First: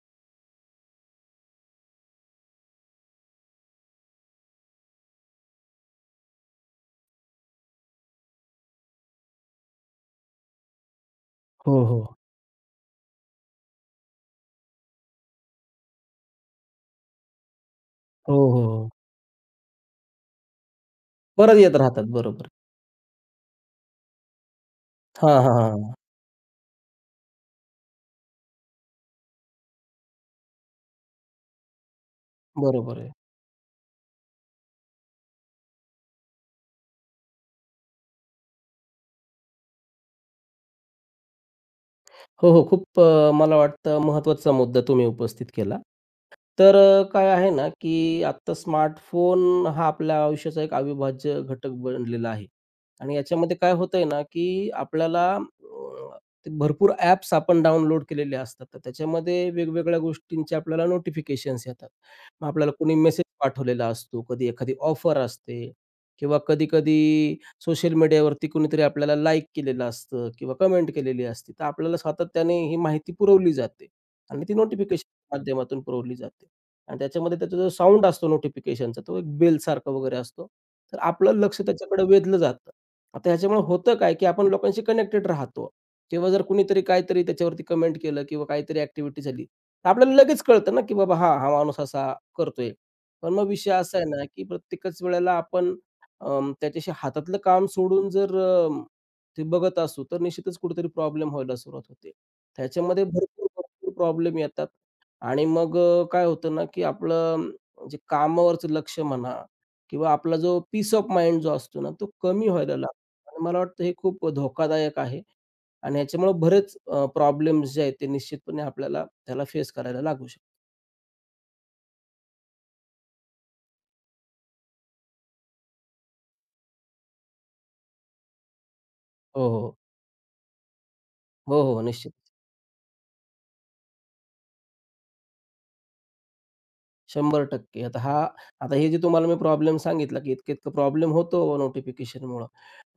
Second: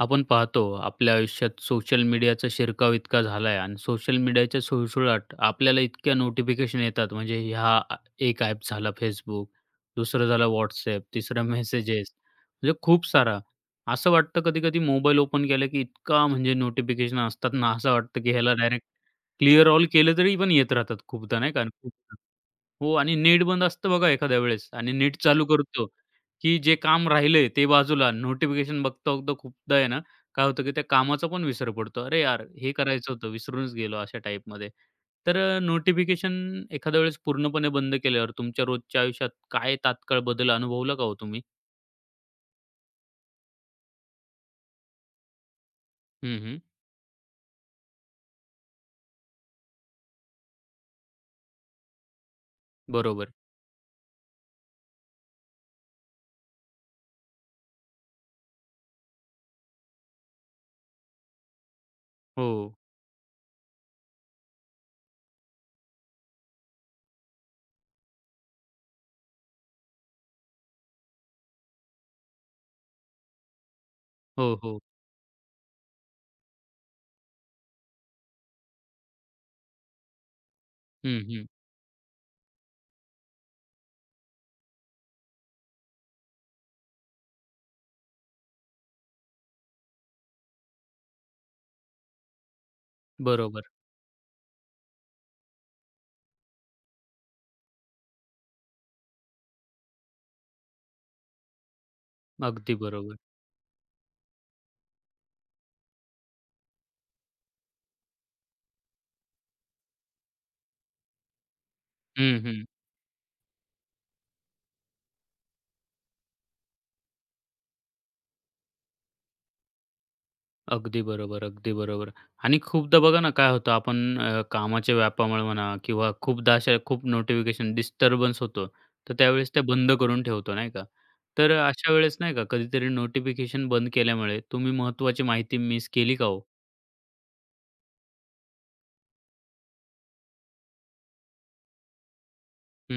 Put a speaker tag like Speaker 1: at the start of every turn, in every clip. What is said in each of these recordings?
Speaker 1: आपण पाहतो, आपल्या आयुष्यात सोशल मीडियाचा शिरकाव इतका झाला आहे आणि सोशल मीडियाच्या सुळसुळाट आपल्याला इतक्या नोटिफिकेशन येतात. म्हणजे ह्या आ- एक ॲप झाला फेसबुक, दुसरं झालं व्हॉट्सॲप, तिसरं
Speaker 2: हो,
Speaker 1: मेसेजेस.
Speaker 2: हो.
Speaker 1: म्हणजे खूप सारा. असं वाटतं कधी कधी मोबाईल ओपन केलं की इतका म्हणजे नोटिफिकेशन असतात ना. असं वाटतं की
Speaker 2: हो,
Speaker 1: ह्याला
Speaker 2: हो,
Speaker 1: डायरेक्ट
Speaker 2: हो.
Speaker 1: क्लिअर ऑल केलं तरी पण येत राहतात खूपदा, नाही
Speaker 2: परत
Speaker 1: का?
Speaker 2: येत राहतात. बरोबर.
Speaker 1: हो. आणि नेट बंद असतं बघा एखाद्या वेळेस, आणि नेट
Speaker 2: हां,
Speaker 1: चालू
Speaker 2: हां,
Speaker 1: करतो,
Speaker 2: हां.
Speaker 1: की जे काम राहिलंय ते बाजूला नोटिफिकेशन बघता-बघता खूपदा आहे ना, काय होतं की त्या कामाचा पण विसर पडतो. अरे यार! हे
Speaker 2: बरोबर आहे.
Speaker 1: करायचं होतं, विसरूनच गेलो, अशा टाईपमध्ये. तर नोटिफिकेशन एखाद्या वेळेस पूर्णपणे बंद केल्यावर तुमच्या रोजच्या आयुष्यात काय तात्काळ बदल अनुभवला का हो तुम्ही?
Speaker 2: हो, हो. खूप मला वाटतं महत्त्वाचा मुद्दा तुम्ही उपस्थित केला.
Speaker 1: हं, हं.
Speaker 2: तर काय आहे ना, की आत्ता स्मार्टफोन हा आपल्या आयुष्याचा एक अविभाज्य घटक बनलेला आहे. आणि
Speaker 1: बरोबर.
Speaker 2: याच्यामध्ये काय होतंय ना, की आपल्याला ते भरपूर ॲप्स आपण डाउनलोड केलेले असतात. तर त्याच्यामध्ये वेगवेगळ्या गोष्टींचे आपल्याला नोटिफिकेशन्स येतात. मग
Speaker 1: हो.
Speaker 2: आपल्याला कोणी मेसेज पाठवलेला असतो, कधी एखादी ऑफर असते किंवा कधी-कधी सोशल मीडियावरती कोणीतरी आपल्याला लाईक केलेलं असतं किंवा कमेंट केलेली असते. तर आपल्याला सातत्याने ही माहिती पुरवली जाते आणि ती
Speaker 1: हो, हो.
Speaker 2: नोटिफिकेशन माध्यमातून पुरवली जाते. आणि त्याच्यामध्ये त्याचा जो साउंड असतो नोटिफिकेशनचा तो एक बेलसारखा वगैरे असतो. तर
Speaker 1: हं,
Speaker 2: आपलं
Speaker 1: हं.
Speaker 2: लक्ष त्याच्याकडे वेधलं जातं. आता ह्याच्यामुळे होतं काय, की आपण लोकांशी कनेक्टेड राहतो किंवा जर कुणीतरी काहीतरी त्याच्यावरती कमेंट केलं किंवा काहीतरी ॲक्टिव्हिटी झाली, तर आपल्याला लगेच कळतं ना, की बाबा हां, हा माणूस असा करतोय. पण मग
Speaker 1: बरोबर.
Speaker 2: विषय असा आहे ना, की प्रत्येकच वेळेला आपण त्याच्याशी हातातलं काम सोडून जर ते बघत असू, तर निश्चितच कुठेतरी प्रॉब्लेम व्हायला सुरुवात होते.
Speaker 1: अगदी
Speaker 2: त्याच्यामध्ये
Speaker 1: बरोबर.
Speaker 2: भरपूर, भरपूर प्रॉब्लेम येतात आणि मग काय होतं ना, की आपलं जे कामावरचं लक्ष म्हणा किंवा आपला जो पीस ऑफ माइंड जो असतो ना, तो
Speaker 1: हं,
Speaker 2: कमी
Speaker 1: हं.
Speaker 2: व्हायला लागतो आणि मला वाटतं हे खूप धोकादायक आहे आणि ह्याच्यामुळे बरेच प्रॉब्लेम्स जे आहेत ते निश्चितपणे आपल्याला त्याला फेस करायला लागू शकतो.
Speaker 1: अगदी बरोबर, अगदी बरोबर. आणि खूपदा बघा ना, काय होतं आपण कामाच्या व्यापामुळे म्हणा किंवा खूपदा अशा खूप नोटिफिकेशन डिस्टर्बन्स होतो. तर
Speaker 2: हो,
Speaker 1: त्यावेळेस ते
Speaker 2: हो.
Speaker 1: बंद करून ठेवतो, नाही का? तर
Speaker 2: हो, हो.
Speaker 1: अशा
Speaker 2: निश्चित.
Speaker 1: वेळेस नाही का कधीतरी नोटिफिकेशन बंद केल्यामुळे तुम्ही महत्त्वाची माहिती मिस केली का हो?
Speaker 2: 100% आता हे जे तुम्हाला मी प्रॉब्लेम सांगितला, की इतकं-इतकं प्रॉब्लेम होतो नोटिफिकेशनमुळं.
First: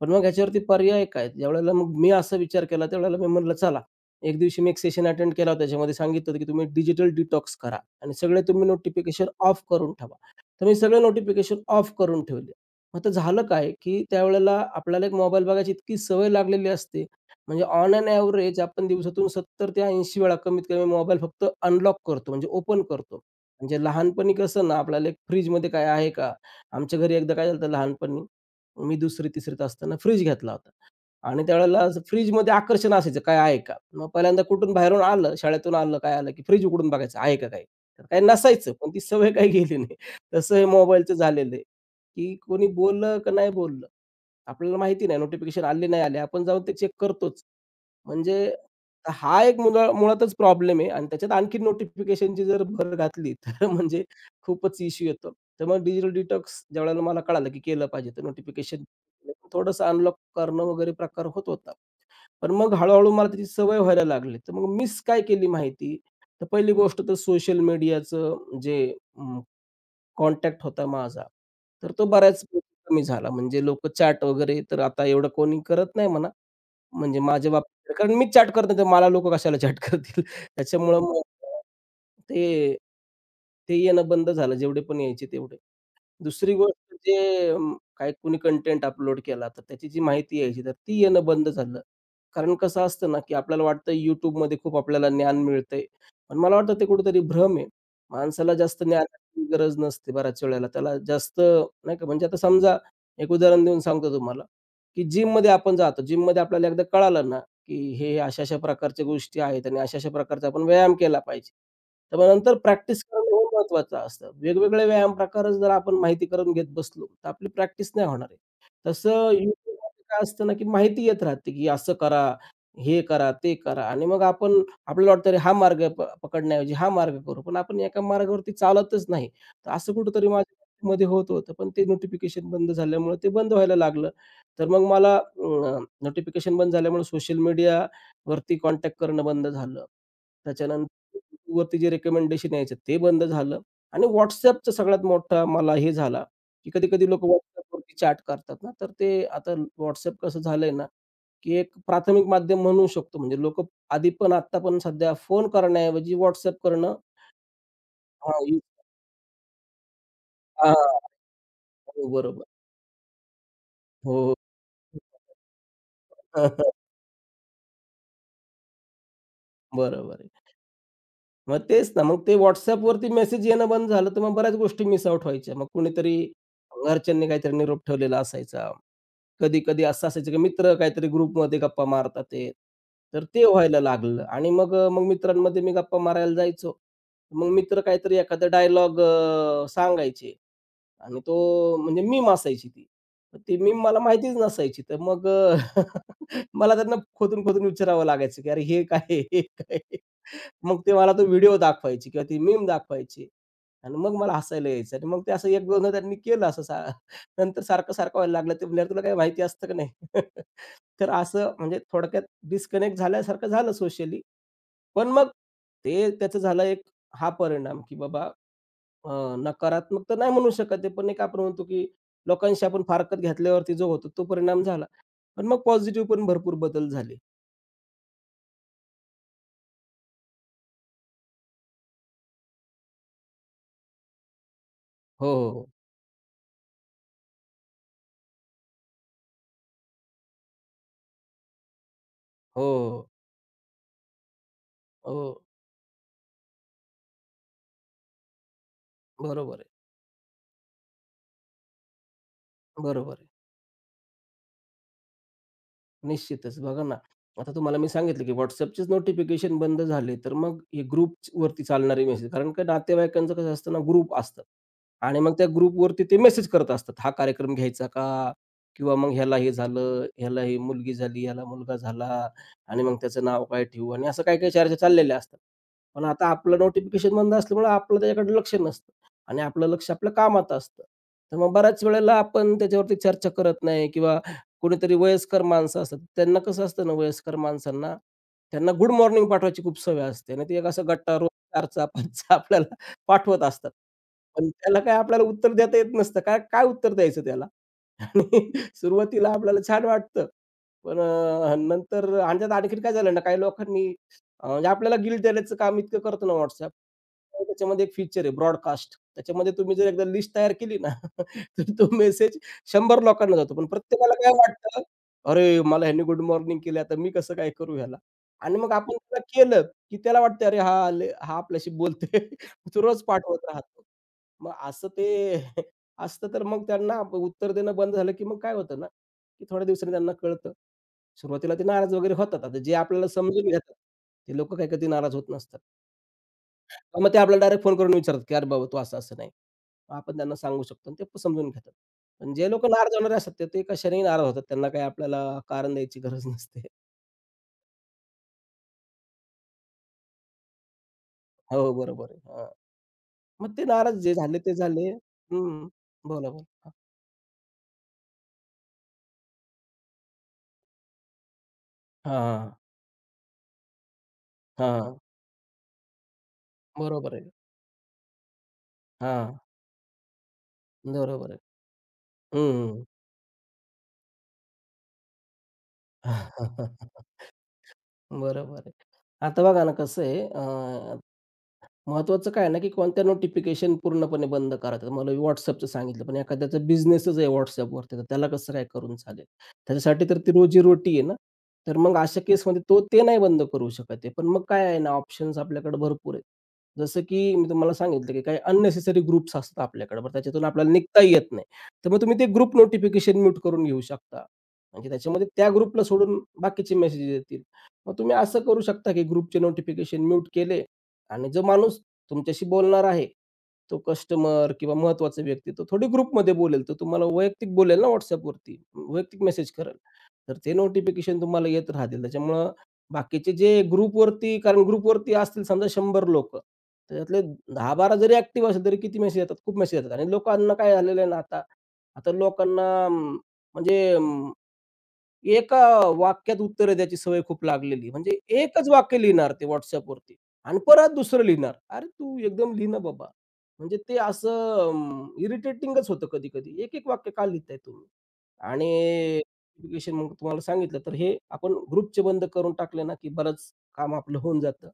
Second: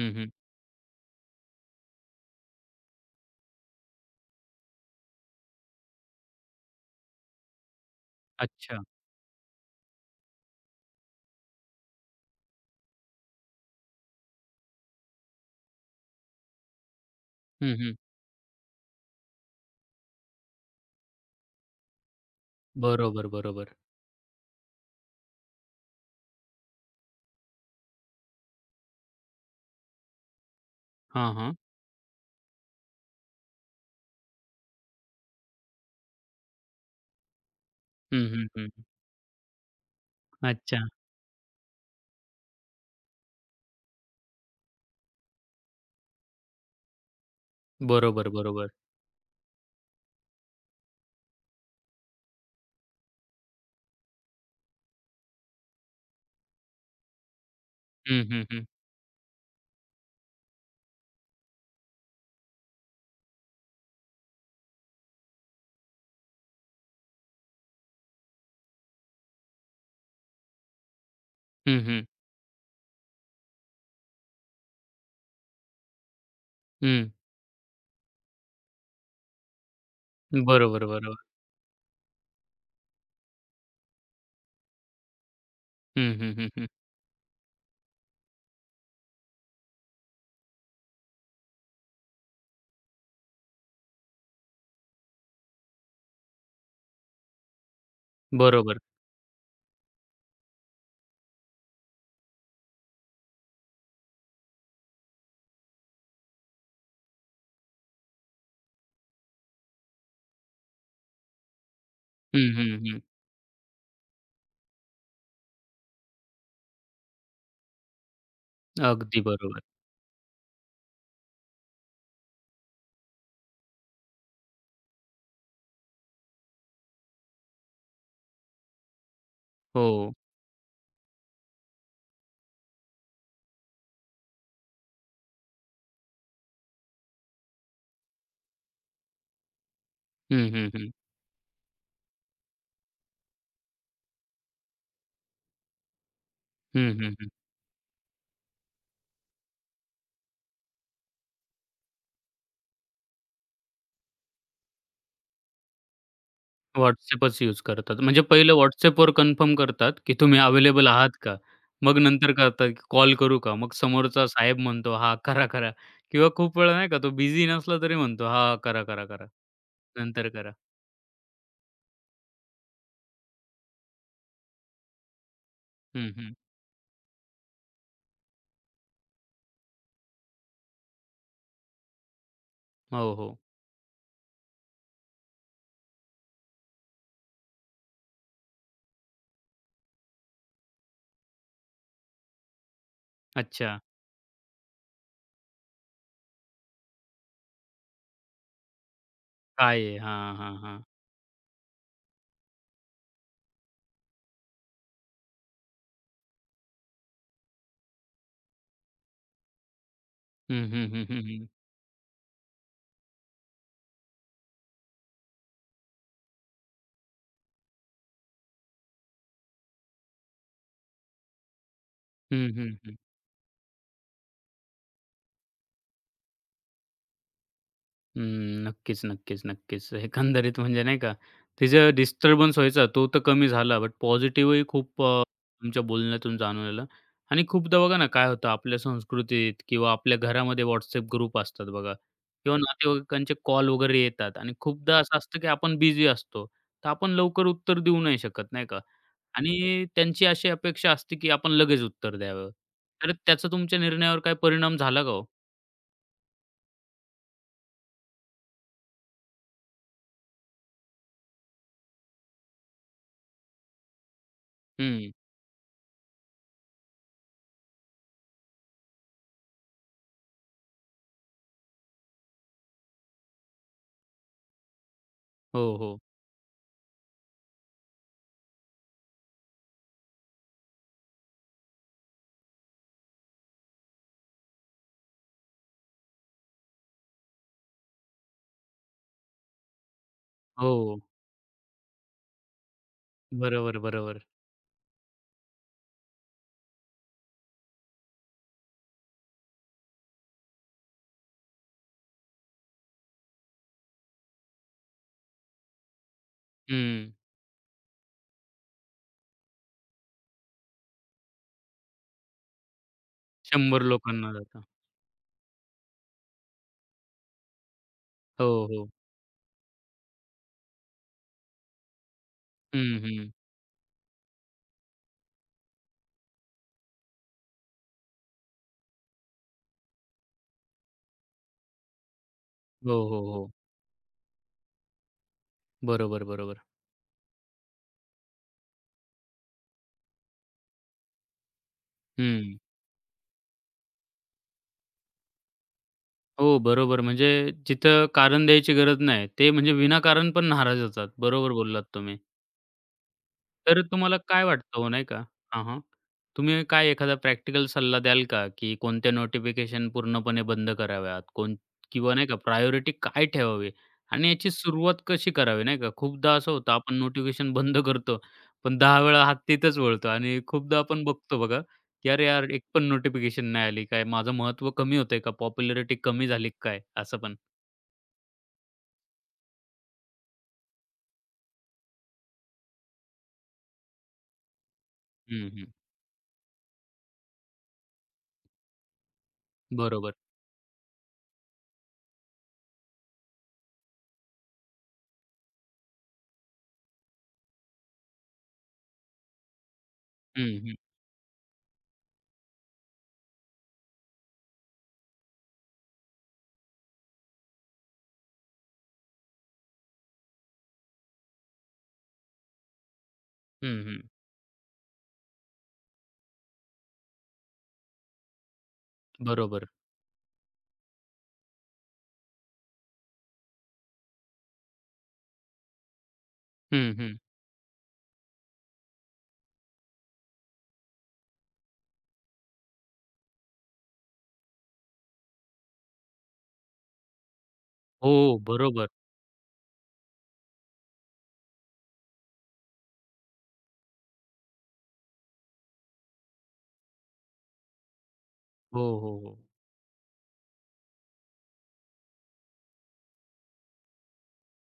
Speaker 2: पण मग
Speaker 1: हं.
Speaker 2: ह्याच्यावरती पर्याय काय? ज्यावेळेला मग मी असा विचार केला, त्यावेळेला मी म्हटलं चला, एक दिवशी मी एक सेशन अटेंड केला होता. त्याच्यामध्ये सांगितलं होतं, की तुम्ही डिजिटल डिटॉक्स करा आणि सगळे तुम्ही
Speaker 1: अच्छा.
Speaker 2: नोटिफिकेशन ऑफ करून ठेवा. तर मी सगळे नोटिफिकेशन ऑफ करून ठेवले. मग आता झालं काय, की त्यावेळेला आपल्याला एक मोबाईल बघायची इतकी सवय लागलेली असते. म्हणजे
Speaker 1: हं,
Speaker 2: ऑन
Speaker 1: हं.
Speaker 2: एन एव्हरेज आपण दिवसातून 70 ते 80 वेळा कमीत कमी मोबाईल फक्त अनलॉक करतो, म्हणजे ओपन करतो.
Speaker 1: बरोबर, बरोबर.
Speaker 2: म्हणजे लहानपणी कसं ना, आपल्याला एक फ्रिजमध्ये काय आहे का? आमच्या घरी एकदा काय झालं होतं लहानपणी, मी 2री-तिसरीत असताना फ्रिज घेतला होता
Speaker 1: हां,
Speaker 2: आणि
Speaker 1: हां.
Speaker 2: त्यावेळेला असं फ्रिजमध्ये आकर्षण असायचं, काय आहे का? मग पहिल्यांदा कुठून बाहेरून आलं, शाळेतून आलं, काय आलं, की फ्रिज उघडून बघायचं आहे का काही? तर काही
Speaker 1: हं, हं, हं.
Speaker 2: नसायचं, पण ती सवय काही गेली नाही. तसं हे
Speaker 1: अच्छा.
Speaker 2: मोबाईलचं झालेलं आहे, की कोणी बोललं का नाही बोललं आपल्याला माहिती नाही नोटिफिकेशन आले नाही आले. आपण जाऊन ते चेक करतोच.
Speaker 1: बरोबर,
Speaker 2: म्हणजे
Speaker 1: बरोबर.
Speaker 2: हा एक मुळातच प्रॉब्लेम आहे आणि त्याच्यात आणखी नोटिफिकेशनची जर भर घातली तर म्हणजे खूपच इश्यू येतो. तर मग डिजिटल डिटॉक्स ज्यावेळेला मला कळालं, की केलं पाहिजे तर
Speaker 1: हं, हं, हं.
Speaker 2: नोटिफिकेशन थोडंसं अनलॉक करणं वगैरे प्रकार होत होता. पण मग हळू मला त्याची सवय व्हायला लागली. तर मग मिस काय केली माहिती, तर पहिली गोष्ट तर सोशल मीडियाचं जे कॉन्टॅक्ट होता माझा.
Speaker 1: हं,
Speaker 2: तर तो
Speaker 1: हं.
Speaker 2: बऱ्याच कमी झाला. म्हणजे लोकं चॅट वगैरे तर आता एवढं कोणी करत नाही म्हणा.
Speaker 1: हं.
Speaker 2: म्हणजे माझ्या बाबतीत कारण मीच चॅट करत नाही तर मला लोकं कशाला चॅट करतील.
Speaker 1: बरोबर,
Speaker 2: त्याच्यामुळं मग
Speaker 1: बरोबर.
Speaker 2: ते ते येणं बंद झालं जेवढे पण यायचे तेवढे.
Speaker 1: हं, हं, हं,
Speaker 2: दुसरी
Speaker 1: हं.
Speaker 2: गोष्ट जे काही कुणी कंटेंट अपलोड केला, तर त्याची जी माहिती यायची, तर ती येणं बंद झालं. कारण कसं असतं ना, की आपल्याला वाटतं YouTubeमध्ये खूप आपल्याला ज्ञान मिळतंय. पण मला वाटतं ते कुठेतरी भ्रम आहे. माणसाला
Speaker 1: बरोबर.
Speaker 2: जास्त ज्ञानाची गरज नसते बऱ्याच वेळेला. त्याला जास्त नाही का म्हणजे आता समजा एक उदाहरण देऊन सांगतो तुम्हाला, की जिममध्ये आपण जातो. जिममध्ये आपल्याला एकदा कळालं ना की हे अशा-अशा प्रकारच्या गोष्टी आहेत आणि अशा-अशा प्रकारचा आपण व्यायाम केला पाहिजे. तर मग
Speaker 1: हं,
Speaker 2: नंतर
Speaker 1: हं, हं.
Speaker 2: प्रॅक्टिस करणं हे महत्त्वाचं असतं. वेगवेगळे व्यायाम प्रकार जर आपण माहिती करून घेत बसलो, तर आपली प्रॅक्टिस नाही होणार आहे. तसं
Speaker 1: अगदी बरोबर.
Speaker 2: YouTubeमध्ये काय असतं ना, की माहिती येत राहते, की असं करा, हे करा, ते करा आणि मग आपण आपल्याला वाटतं, अरे हा मार्ग पकडण्याऐवजी हा मार्ग करू. पण आपण एका मार्गावरती चालतच नाही. तर
Speaker 1: हो.
Speaker 2: असं कुठेतरी माझ्या मध्ये होत होतं, पण ते नोटिफिकेशन बंद झाल्यामुळे ते बंद व्हायला लागलं. तर मग मला नोटिफिकेशन बंद झाल्यामुळे सोशल मीडियावरती कॉन्टॅक्ट करणं बंद झालं.
Speaker 1: हं, हं, हं.
Speaker 2: त्याच्यानंतर YouTubeवरती जे रिकमेंडेशन यायचं ते बंद झालं आणि WhatsAppचा सगळ्यात मोठा मला हे झाला, की
Speaker 1: हं,
Speaker 2: कधी-कधी
Speaker 1: हं,
Speaker 2: लोकं
Speaker 1: हं.
Speaker 2: WhatsAppवरती चॅट करतात ना, तर ते आता WhatsApp कसं झालंय ना, की एक प्राथमिक माध्यम म्हणू शकतो. म्हणजे लोकं आधी पण आत्ता पण सध्या फोन करण्याऐवजी WhatsApp करणं
Speaker 1: WhatsAppच यूज करतात. म्हणजे पहिलं
Speaker 2: हां,
Speaker 1: WhatsAppवर कन्फर्म करतात, की तुम्ही अवेलेबल
Speaker 2: हां,
Speaker 1: आहात का? मग नंतर
Speaker 2: बरोबर.
Speaker 1: करतात, की कॉल करू का? मग समोरचा
Speaker 2: हो.
Speaker 1: साहेब म्हणतो, "हां, करा, करा." किंवा खूप वेळा नाही का, तो बिझी नसला तरी म्हणतो, "हां, करा, करा, करा.
Speaker 2: बरोबर
Speaker 1: नंतर करा."
Speaker 2: मग तेच ना, मग ते WhatsAppवरती मेसेज येणं बंद झालं, तर मग बऱ्याच गोष्टी मिस आउट व्हायच्या. मग
Speaker 1: हं,
Speaker 2: कुणीतरी
Speaker 1: हं.
Speaker 2: घरच्यांनी काहीतरी निरोप ठेवलेला असायचा. कधी-कधी असं असायचं, की मित्र काहीतरी ग्रुपमध्ये गप्पा मारतात आहेत.
Speaker 1: हो,
Speaker 2: तर
Speaker 1: हो.
Speaker 2: ते व्हायला लागलं आणि मग मग मित्रांमध्ये मी गप्पा मारायला जायचो. मग मित्र काहीतरी एखादा डायलॉग सांगायचे. आणि तो म्हणजे मीम असायची ती. ती
Speaker 1: अच्छा.
Speaker 2: मीम मला माहितीच नसायची. तर मग मला त्यांना खोदून, खोदून विचारावं लागायचं, की "अरे हे काय आहे? हे काय
Speaker 1: काय आहे?
Speaker 2: आहे?"
Speaker 1: हां, हां, हां.
Speaker 2: मग ते मला तो व्हिडिओ दाखवायचे किंवा ती मीम दाखवायची आणि मग मला हसायला यायचं आणि मग ते असं 1-2दा त्यांनी केलं असं सा नंतर सारखं-सारखं व्हायला लागलं. ते म्हणल्यावर "तुला काही माहिती असतं का नाही?"
Speaker 1: हं, हं, हं,
Speaker 2: तर
Speaker 1: हं, हं.
Speaker 2: असं म्हणजे थोडक्यात डिस्कनेक्ट झाल्यासारखं झालं सोशली. पण मग ते त्याचं झालं एक हा परिणाम, की बाबा नकारात्मक तर नाही म्हणू शकत आहे, पण एक आपण म्हणतो की
Speaker 1: हं,
Speaker 2: लोकांशी
Speaker 1: हं,
Speaker 2: आपण
Speaker 1: हं.
Speaker 2: फारकत घेतल्यावरती जो होतो तो परिणाम झाला. पण मग पॉझिटिव्ह पण भरपूर बदल झाले.
Speaker 1: हम्म, नक्कीच, नक्कीच, नक्कीच. एकंदरीत म्हणजे नाही का, तिचा डिस्टर्बन्स व्हायचा तो तर कमी झाला, बट पॉझिटिव्हही खूप
Speaker 2: हो, हो, हो.
Speaker 1: तुमच्या बोलण्यातून जाणवलेलं. आणि खूपदा बघा ना, काय होतं आपल्या संस्कृतीत किंवा आपल्या घरामध्ये WhatsApp ग्रुप असतात बघा किंवा
Speaker 2: हो,
Speaker 1: नातेवाईकांचे कॉल वगैरे येतात, आणि खूपदा
Speaker 2: हो.
Speaker 1: असं असतं,
Speaker 2: हो.
Speaker 1: की आपण बिझी असतो. तर आपण लवकर उत्तर देऊ नाही शकत, नाही का?
Speaker 2: बरोबर आहे.
Speaker 1: आणि त्यांची अशी अपेक्षा असते, की आपण लगेच उत्तर द्यावं. तर
Speaker 2: बरोबर आहे.
Speaker 1: त्याचा तुमच्या निर्णयावर काय परिणाम झाला का हो?
Speaker 2: निश्चितच. बघा ना, आता तुम्हाला मी सांगितलं, की WhatsAppचेच नोटिफिकेशन बंद झाले, तर मग हे ग्रुपवरती चालणारे मेसेज कारण का नातेवाईकांचं कसं असतं ना, ग्रुप असतात
Speaker 1: हं.
Speaker 2: आणि मग त्या ग्रुपवरती ते मेसेज करत असतात. हा कार्यक्रम घ्यायचा का? किंवा मग ह्याला हे झालं, ह्याला ही मुलगी झाली, ह्याला मुलगा झाला आणि मग त्याचं नाव काय ठेवू आणि असं काही काही चर्चा चाललेल्या असतात.
Speaker 1: हो, हो.
Speaker 2: पण आता आपलं नोटिफिकेशन बंद असल्यामुळे आपलं त्याच्याकडे लक्ष नसतं आणि आपलं लक्ष आपल्या कामात असतं. तर मग बऱ्याच वेळेला आपण त्याच्यावरती चर्चा करत नाही किंवा कोणीतरी वयस्कर माणसं असतात. त्यांना कसं असतं ना, वयस्कर माणसांना, त्यांना गुड मॉर्निंग पाठवायची खूप सवय असते आणि ते एक असा
Speaker 1: हो.
Speaker 2: गट्टा रोज 4चा, 5चा आपल्याला पाठवत असतात.
Speaker 1: बरोबर, बरोबर.
Speaker 2: पण त्याला काय आपल्याला उत्तर देता येत नसतं. काय काय उत्तर द्यायचं त्याला? आणि सुरुवातीला आपल्याला छान वाटतं. पण नंतर आणि त्यात आणखीन काय झालं ना, काही लोकांनी म्हणजे आपल्याला गिल्ट देण्याचं काम इतकं करतं ना WhatsApp.
Speaker 1: हं.
Speaker 2: तर त्याच्यामध्ये एक फीचर आहे ब्रॉडकास्ट. त्याच्यामध्ये तुम्ही जर एकदा लिस्ट तयार केली ना, तर तो मेसेज 100 लोकांना जातो. पण
Speaker 1: 100
Speaker 2: प्रत्येकाला काय
Speaker 1: लोकांना जातं.
Speaker 2: वाटतं, "अरे, मला ह्यांनी गुड मॉर्निंग केली, आता मी कसं काय करू ह्याला?" आणि
Speaker 1: हो,
Speaker 2: मग
Speaker 1: हो.
Speaker 2: आपण त्याला केलं, की त्याला वाटतं, "अरे, हा आपल्याशी बोलतोय." तो
Speaker 1: हं,
Speaker 2: रोज
Speaker 1: हं.
Speaker 2: पाठवत राहतो. मग असं ते असतं तर मग त्यांना उत्तर देणं बंद झालं, की मग काय होतं ना, की थोड्या दिवसांनी त्यांना कळतं. सुरुवातीला ते नाराज वगैरे होतात. आता जे
Speaker 1: हो,
Speaker 2: आपल्याला
Speaker 1: हो,
Speaker 2: समजून
Speaker 1: हो.
Speaker 2: घेतात, ते लोकं काही कधी नाराज होत नसतात.
Speaker 1: बरोबर, बरोबर.
Speaker 2: मग ते आपल्याला डायरेक्ट फोन करून विचारतात, की "अरे बाबा तू असं-असं नाही." मग आपण त्यांना सांगू शकतो आणि ते पण समजून घेतात. पण जे
Speaker 1: हं.
Speaker 2: लोकं नाराज होणारे असतात, ते ते कशानेही नाराज होतात. त्यांना काही आपल्याला कारण द्यायची गरज
Speaker 1: हो,
Speaker 2: नसते.
Speaker 1: बरोबर. म्हणजे जिथं कारण द्यायची गरज नाही, ते म्हणजे विनाकारण पण नाराज होतात. बरोबर
Speaker 2: हो,
Speaker 1: बोललात
Speaker 2: बरोबर
Speaker 1: तुम्ही.
Speaker 2: आहे. हां. मग ते
Speaker 1: तर
Speaker 2: नाराज जे
Speaker 1: तुम्हाला
Speaker 2: झाले
Speaker 1: काय
Speaker 2: ते
Speaker 1: वाटतं हो,
Speaker 2: झाले.
Speaker 1: नाही का? हां,
Speaker 2: हं.
Speaker 1: हां.
Speaker 2: बोला,
Speaker 1: तुम्ही
Speaker 2: बोला.
Speaker 1: काय एखादा प्रॅक्टिकल सल्ला द्याल का, की कोणत्या नोटिफिकेशन पूर्णपणे बंद कराव्यात? कोण
Speaker 2: हां,
Speaker 1: किंवा नाही का
Speaker 2: हां.
Speaker 1: प्रायोरिटी काय ठेवावी? आणि याची सुरुवात
Speaker 2: हां.
Speaker 1: कशी करावी, नाही का? खूपदा असं होतं आपण
Speaker 2: बरोबर आहे.
Speaker 1: नोटिफिकेशन बंद करतो, पण 10 वेळा हात
Speaker 2: हां.
Speaker 1: तिथंच वळतो आणि खूपदा आपण
Speaker 2: बरोबर आहे.
Speaker 1: बघतो बघा, की "अरे यार, एक पण
Speaker 2: हं.
Speaker 1: नोटिफिकेशन नाही आली. काय माझं महत्त्व कमी होतंय का? पॉप्युलॅरिटी कमी झाली का काय?" असं पण.
Speaker 2: बरोबर आहे. आता बघा ना कसं आहे महत्त्वाचं काय आहे ना, की कोणत्या नोटिफिकेशन पूर्णपणे बंद करतात. मला
Speaker 1: हं, हं.
Speaker 2: WhatsAppचं सांगितलं, पण एखाद्याचा बिझनेसच आहे WhatsAppवरती, तर त्याला कसं काय करून चालेल? त्याच्यासाठी
Speaker 1: बरोबर.
Speaker 2: तर ती रोजी-रोटी आहे ना. तर मग अशा केसमध्ये तो ते नाही बंद करू शकत आहे. पण मग काय आहे ना, ऑप्शन्स आपल्याकडे भरपूर आहेत. जसं की मी तुम्हाला सांगितलं, की काही अननेसेसरी ग्रुप्स असतात आपल्याकडे, बरं त्याच्यातून
Speaker 1: हं,
Speaker 2: आपल्याला
Speaker 1: हं.
Speaker 2: निघता येत नाही. तर मग तुम्ही ते ग्रुप नोटिफिकेशन म्यूट करून घेऊ शकता. म्हणजे त्याच्यामध्ये त्या ग्रुपला सोडून बाकीचे मेसेजेस येतील. मग तुम्ही असं करू शकता, की ग्रुपचे नोटिफिकेशन म्यूट केले आणि जो माणूस तुमच्याशी बोलणार आहे, तो
Speaker 1: हं, हं.
Speaker 2: कस्टमर किंवा महत्त्वाचा व्यक्ती, तो थोडी ग्रुपमध्ये बोलेल. तो तुम्हाला वैयक्तिक बोलेल ना WhatsAppवरती, वैयक्तिक मेसेज
Speaker 1: बरोबर.
Speaker 2: करेल. तर ते नोटिफिकेशन तुम्हाला येत राहतील. त्याच्यामुळं बाकीचे जे ग्रुपवरती कारण ग्रुपवरती असतील समजा 100 लोकं,
Speaker 1: हं, हं.
Speaker 2: त्याच्यातले 10-12 जरी ॲक्टिव्ह असेल, तरी किती मेसेज येतात? खूप मेसेज येतात आणि लोकांना काय झालेलं आहे ना आता, आता लोकांना म्हणजे एका वाक्यात उत्तरं द्यायची सवय खूप लागलेली. म्हणजे
Speaker 1: हो,
Speaker 2: एकच
Speaker 1: बरोबर.
Speaker 2: वाक्य लिहिणार ते WhatsAppवरती आणि परत दुसरं लिहिणार. "अरे तू एकदम लिही ना बाबा." म्हणजे ते असं इरिटेटिंगच होतं कधी-कधी. एक-एक वाक्य का लिहिताय तुम्ही? आणि
Speaker 1: हो, हो, हो.
Speaker 2: नोटिफिकेशन मग तुम्हाला सांगितलं, तर हे आपण ग्रुपचे बंद करून टाकले ना, की बरंच काम आपलं होऊन जातं.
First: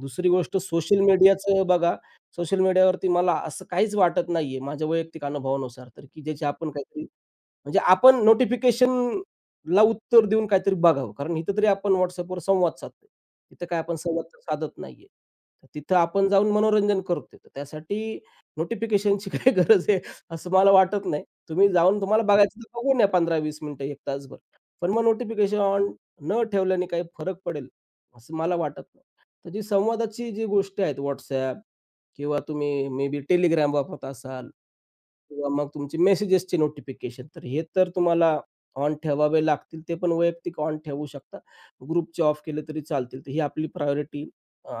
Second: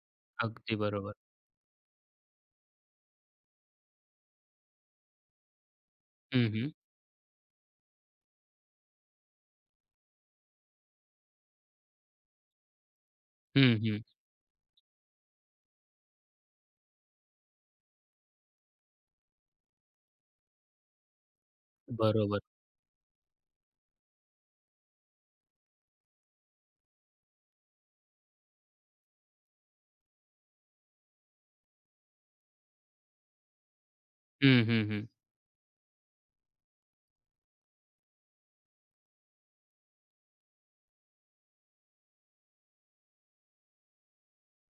Speaker 2: दुसरी गोष्ट
Speaker 1: अगदी
Speaker 2: सोशल
Speaker 1: बरोबर.
Speaker 2: मीडियाचं बघा, सोशल मीडियावरती मला असं काहीच वाटत नाहीये माझ्या वैयक्तिक अनुभवानुसार तर, की ज्याची
Speaker 1: हं, हं.
Speaker 2: आपण काहीतरी म्हणजे आपण नोटिफिकेशनला उत्तर देऊन काहीतरी बघावं. कारण इथं तरी आपण WhatsAppवर संवाद साधतोय. तिथं
Speaker 1: हं,
Speaker 2: काय आपण
Speaker 1: हं.
Speaker 2: संवाद तर साधत नाहीये. तर तिथं आपण जाऊन मनोरंजन करतोय. तर त्यासाठी नोटिफिकेशनची काही गरज आहे असं मला वाटत नाही. तुम्ही जाऊन तुम्हाला
Speaker 1: बरोबर.
Speaker 2: बघायचं तर बघून या 15-20 मिनिटं, 1 तासभर. पण मग नोटिफिकेशन ऑन न ठेवल्याने काही फरक पडेल, असं मला वाटत नाही. तर जी संवादाची जी गोष्टी आहेत WhatsApp किंवा तुम्ही मे बी Telegram वापरत असाल
Speaker 1: हं, हं, हं.
Speaker 2: किंवा मग तुमचे मेसेजेसचे नोटिफिकेशन, तर हे तर तुम्हाला ऑन ठेवावे लागतील. ते पण वैयक्तिक ऑन ठेवू शकता. ग्रुपचे ऑफ केले तरी चालतील. तर ही आपली प्रायोरिटी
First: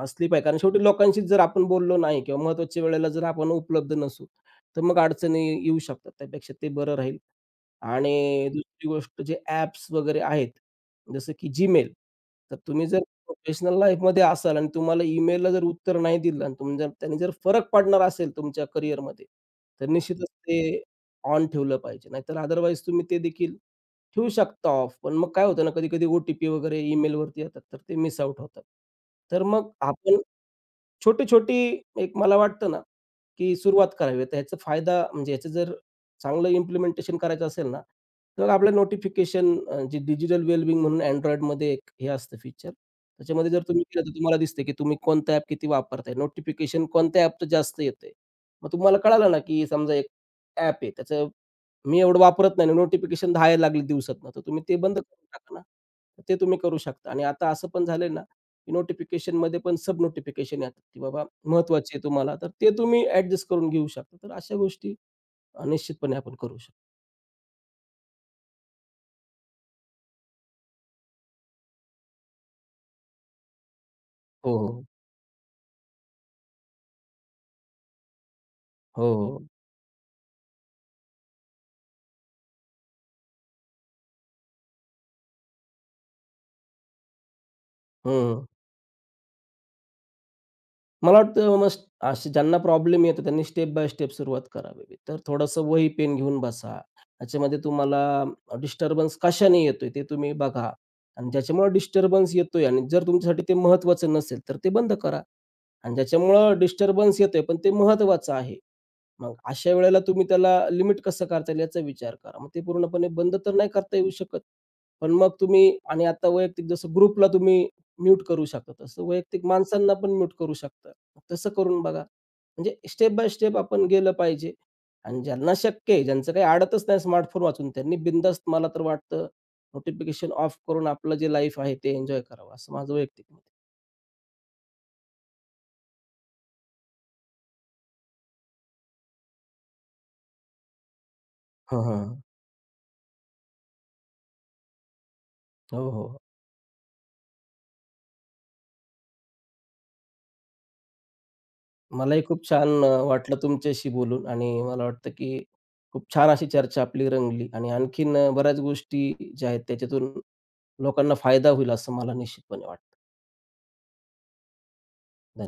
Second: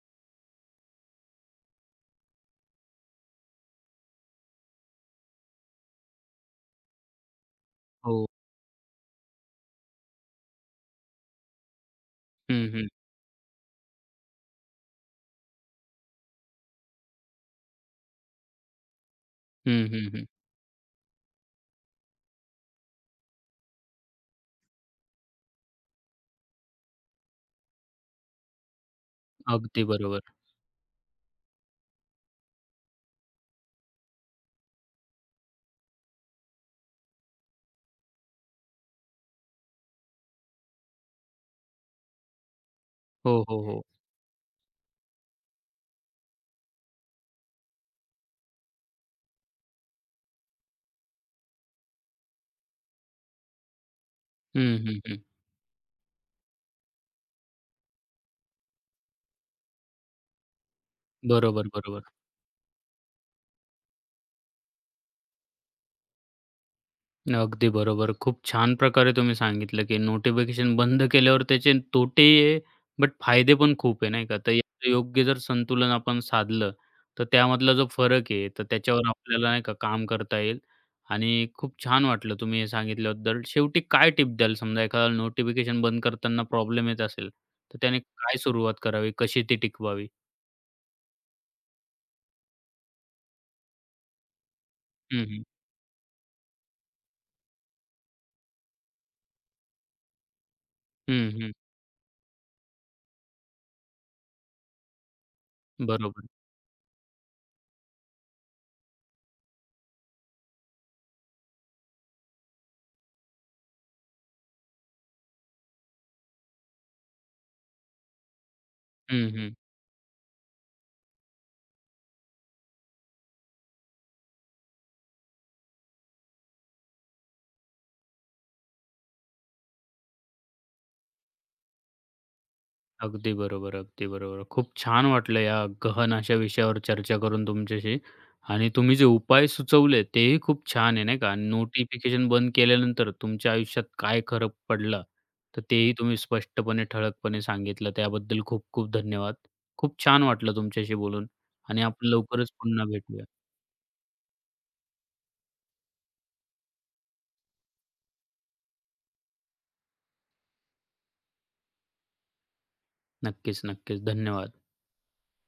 Speaker 2: असली पाहिजे. कारण शेवटी लोकांशी जर आपण बोललो नाही किंवा महत्त्वाच्या वेळेला जर आपण उपलब्ध नसू, तर मग अडचणी येऊ शकतात. त्यापेक्षा ते बरं राहील
Speaker 1: हो.
Speaker 2: आणि दुसरी गोष्ट जे ॲप्स वगैरे आहेत, जसं की Gmail. तर
Speaker 1: हं,
Speaker 2: तुम्ही
Speaker 1: हं.
Speaker 2: जर प्रोफेशनल लाईफमध्ये असाल आणि तुम्हाला ईमेलला जर उत्तर नाही दिलं आणि तुम्ही जर त्याने जर फरक पडणार असेल तुमच्या करिअरमध्ये, तर
Speaker 1: हं, हं, हं.
Speaker 2: निश्चितच ते ऑन ठेवलं पाहिजे. नाहीतर अदरवाईज तुम्ही ते देखील ठेवू शकता ऑफ. पण मग काय होतं ना, कधी-कधी ओ-टी-पी वगैरे ईमेलवरती येतात, तर ते मिस आउट होतात. तर मग
Speaker 1: अगदी
Speaker 2: आपण
Speaker 1: बरोबर.
Speaker 2: छोटी-छोटी एक मला वाटतं ना, की सुरुवात करावी. तर ह्याचा फायदा म्हणजे ह्याचं जर चांगलं इम्प्लिमेंटेशन करायचं असेल ना, तर आपलं नोटिफिकेशन जे डिजिटल वेलबिंग म्हणून Androidमध्ये एक हे असतं फीचर.
Speaker 1: हो,
Speaker 2: त्याच्यामध्ये जर
Speaker 1: हो, हो.
Speaker 2: तुम्ही केलं तर तुम्हाला दिसते, की तुम्ही कोणतं ॲप किती वापरताय. नोटिफिकेशन कोणत्या ॲपचं जास्त येतंय. मग तुम्हाला कळालं ना, की समजा एक ॲप आहे, त्याचं मी एवढं वापरत नाही, नोटिफिकेशन 10 यायला लागली दिवसातनं, तर तुम्ही ते
Speaker 1: हं,
Speaker 2: बंद
Speaker 1: हं, हं.
Speaker 2: करून टाका ना. तर ते तुम्ही करू शकता आणि आता असं पण झालंय ना नोटिफिकेशनमध्ये पण सब नोटिफिकेशन येतात, की बाबा
Speaker 1: बरोबर,
Speaker 2: महत्त्वाची आहे
Speaker 1: बरोबर.
Speaker 2: तुम्हाला. तर ते तुम्ही ॲडजस्ट करून घेऊ शकता. तर अशा गोष्टी निश्चितपणे आपण करू शकतो.
Speaker 1: अगदी बरोबर. खूप छान प्रकारे तुम्ही सांगितलं, की नोटिफिकेशन बंद केल्यावर त्याचे तोटे आहे, बट फायदे पण खूप आहे, नाही का? तर
Speaker 2: हो, हो.
Speaker 1: याचं योग्य जर संतुलन आपण साधलं, तर त्यामधला जो फरक आहे, तर
Speaker 2: हो,
Speaker 1: त्याच्यावर
Speaker 2: हो.
Speaker 1: आपल्याला नाही का काम करता येईल. आणि खूप छान वाटलं तुम्ही हे सांगितल्याबद्दल. शेवटी काय टिप द्याल? समजा एखादा नोटिफिकेशन बंद करताना प्रॉब्लेम येत असेल, तर त्याने काय
Speaker 2: हं.
Speaker 1: सुरुवात करावी? कशी ती टिकवावी?
Speaker 2: मला वाटतं मग असे ज्यांना प्रॉब्लेम येतो त्यांनी स्टेप बाय स्टेप सुरुवात करावी. तर
Speaker 1: हं, हं.
Speaker 2: थोडंसं वही, पेन घेऊन बसा. त्याच्यामध्ये तुम्हाला डिस्टर्बन्स कशाने येतोय ते तुम्ही बघा आणि
Speaker 1: हं, हं.
Speaker 2: ज्याच्यामुळं डिस्टर्बन्स येतोय आणि जर तुमच्यासाठी ते महत्त्वाचं नसेल, तर ते बंद करा आणि
Speaker 1: बरोबर.
Speaker 2: ज्याच्यामुळं डिस्टर्बन्स येतोय, पण ते महत्त्वाचं आहे. मग अशा वेळेला तुम्ही त्याला लिमिट कसं करता येईल याचा विचार करा. मग ते पूर्णपणे बंद तर नाही करता येऊ शकत. पण मग तुम्ही आणि आता वैयक्तिक जसं ग्रुपला तुम्ही म्यूट करू शकता, तसं
Speaker 1: हं,
Speaker 2: वैयक्तिक
Speaker 1: हं.
Speaker 2: माणसांना पण म्यूट करू शकता. तसं करून बघा. म्हणजे स्टेप बाय स्टेप आपण गेलं पाहिजे आणि ज्यांना शक्य आहे, ज्यांचं काही अडतच नाही स्मार्टफोन वाचून, त्यांनी बिनधास्त मला तर वाटतं नोटिफिकेशन ऑफ करून आपलं जे लाईफ आहे ते एन्जॉय करावं, असं माझं वैयक्तिक
Speaker 1: अगदी
Speaker 2: मत आहे.
Speaker 1: बरोबर, अगदी बरोबर. खूप छान वाटलं या गहन अशा विषयावर चर्चा करून तुमच्याशी, आणि तुम्ही जे उपाय सुचवले तेही खूप छान आहे, नाही का?
Speaker 2: हां, हां.
Speaker 1: नोटिफिकेशन बंद केल्यानंतर तुमच्या आयुष्यात काय फरक पडला, तर
Speaker 2: हो,
Speaker 1: तेही तुम्ही
Speaker 2: हो.
Speaker 1: स्पष्टपणे, ठळकपणे सांगितलं. त्याबद्दल खूप खूप धन्यवाद. खूप छान वाटलं तुमच्याशी बोलून, आणि आपण
Speaker 2: मलाही खूप
Speaker 1: लवकरच
Speaker 2: छान
Speaker 1: पुन्हा भेटूया.
Speaker 2: वाटलं तुमच्याशी बोलून आणि मला वाटतं की खूप छान अशी चर्चा आपली रंगली आणि आणखीन बऱ्याच गोष्टी ज्या आहेत त्याच्यातून लोकांना फायदा होईल असं मला निश्चितपणे वाटतं.
Speaker 1: नक्कीच, नक्कीच. धन्यवाद.
Speaker 2: धन्यवाद.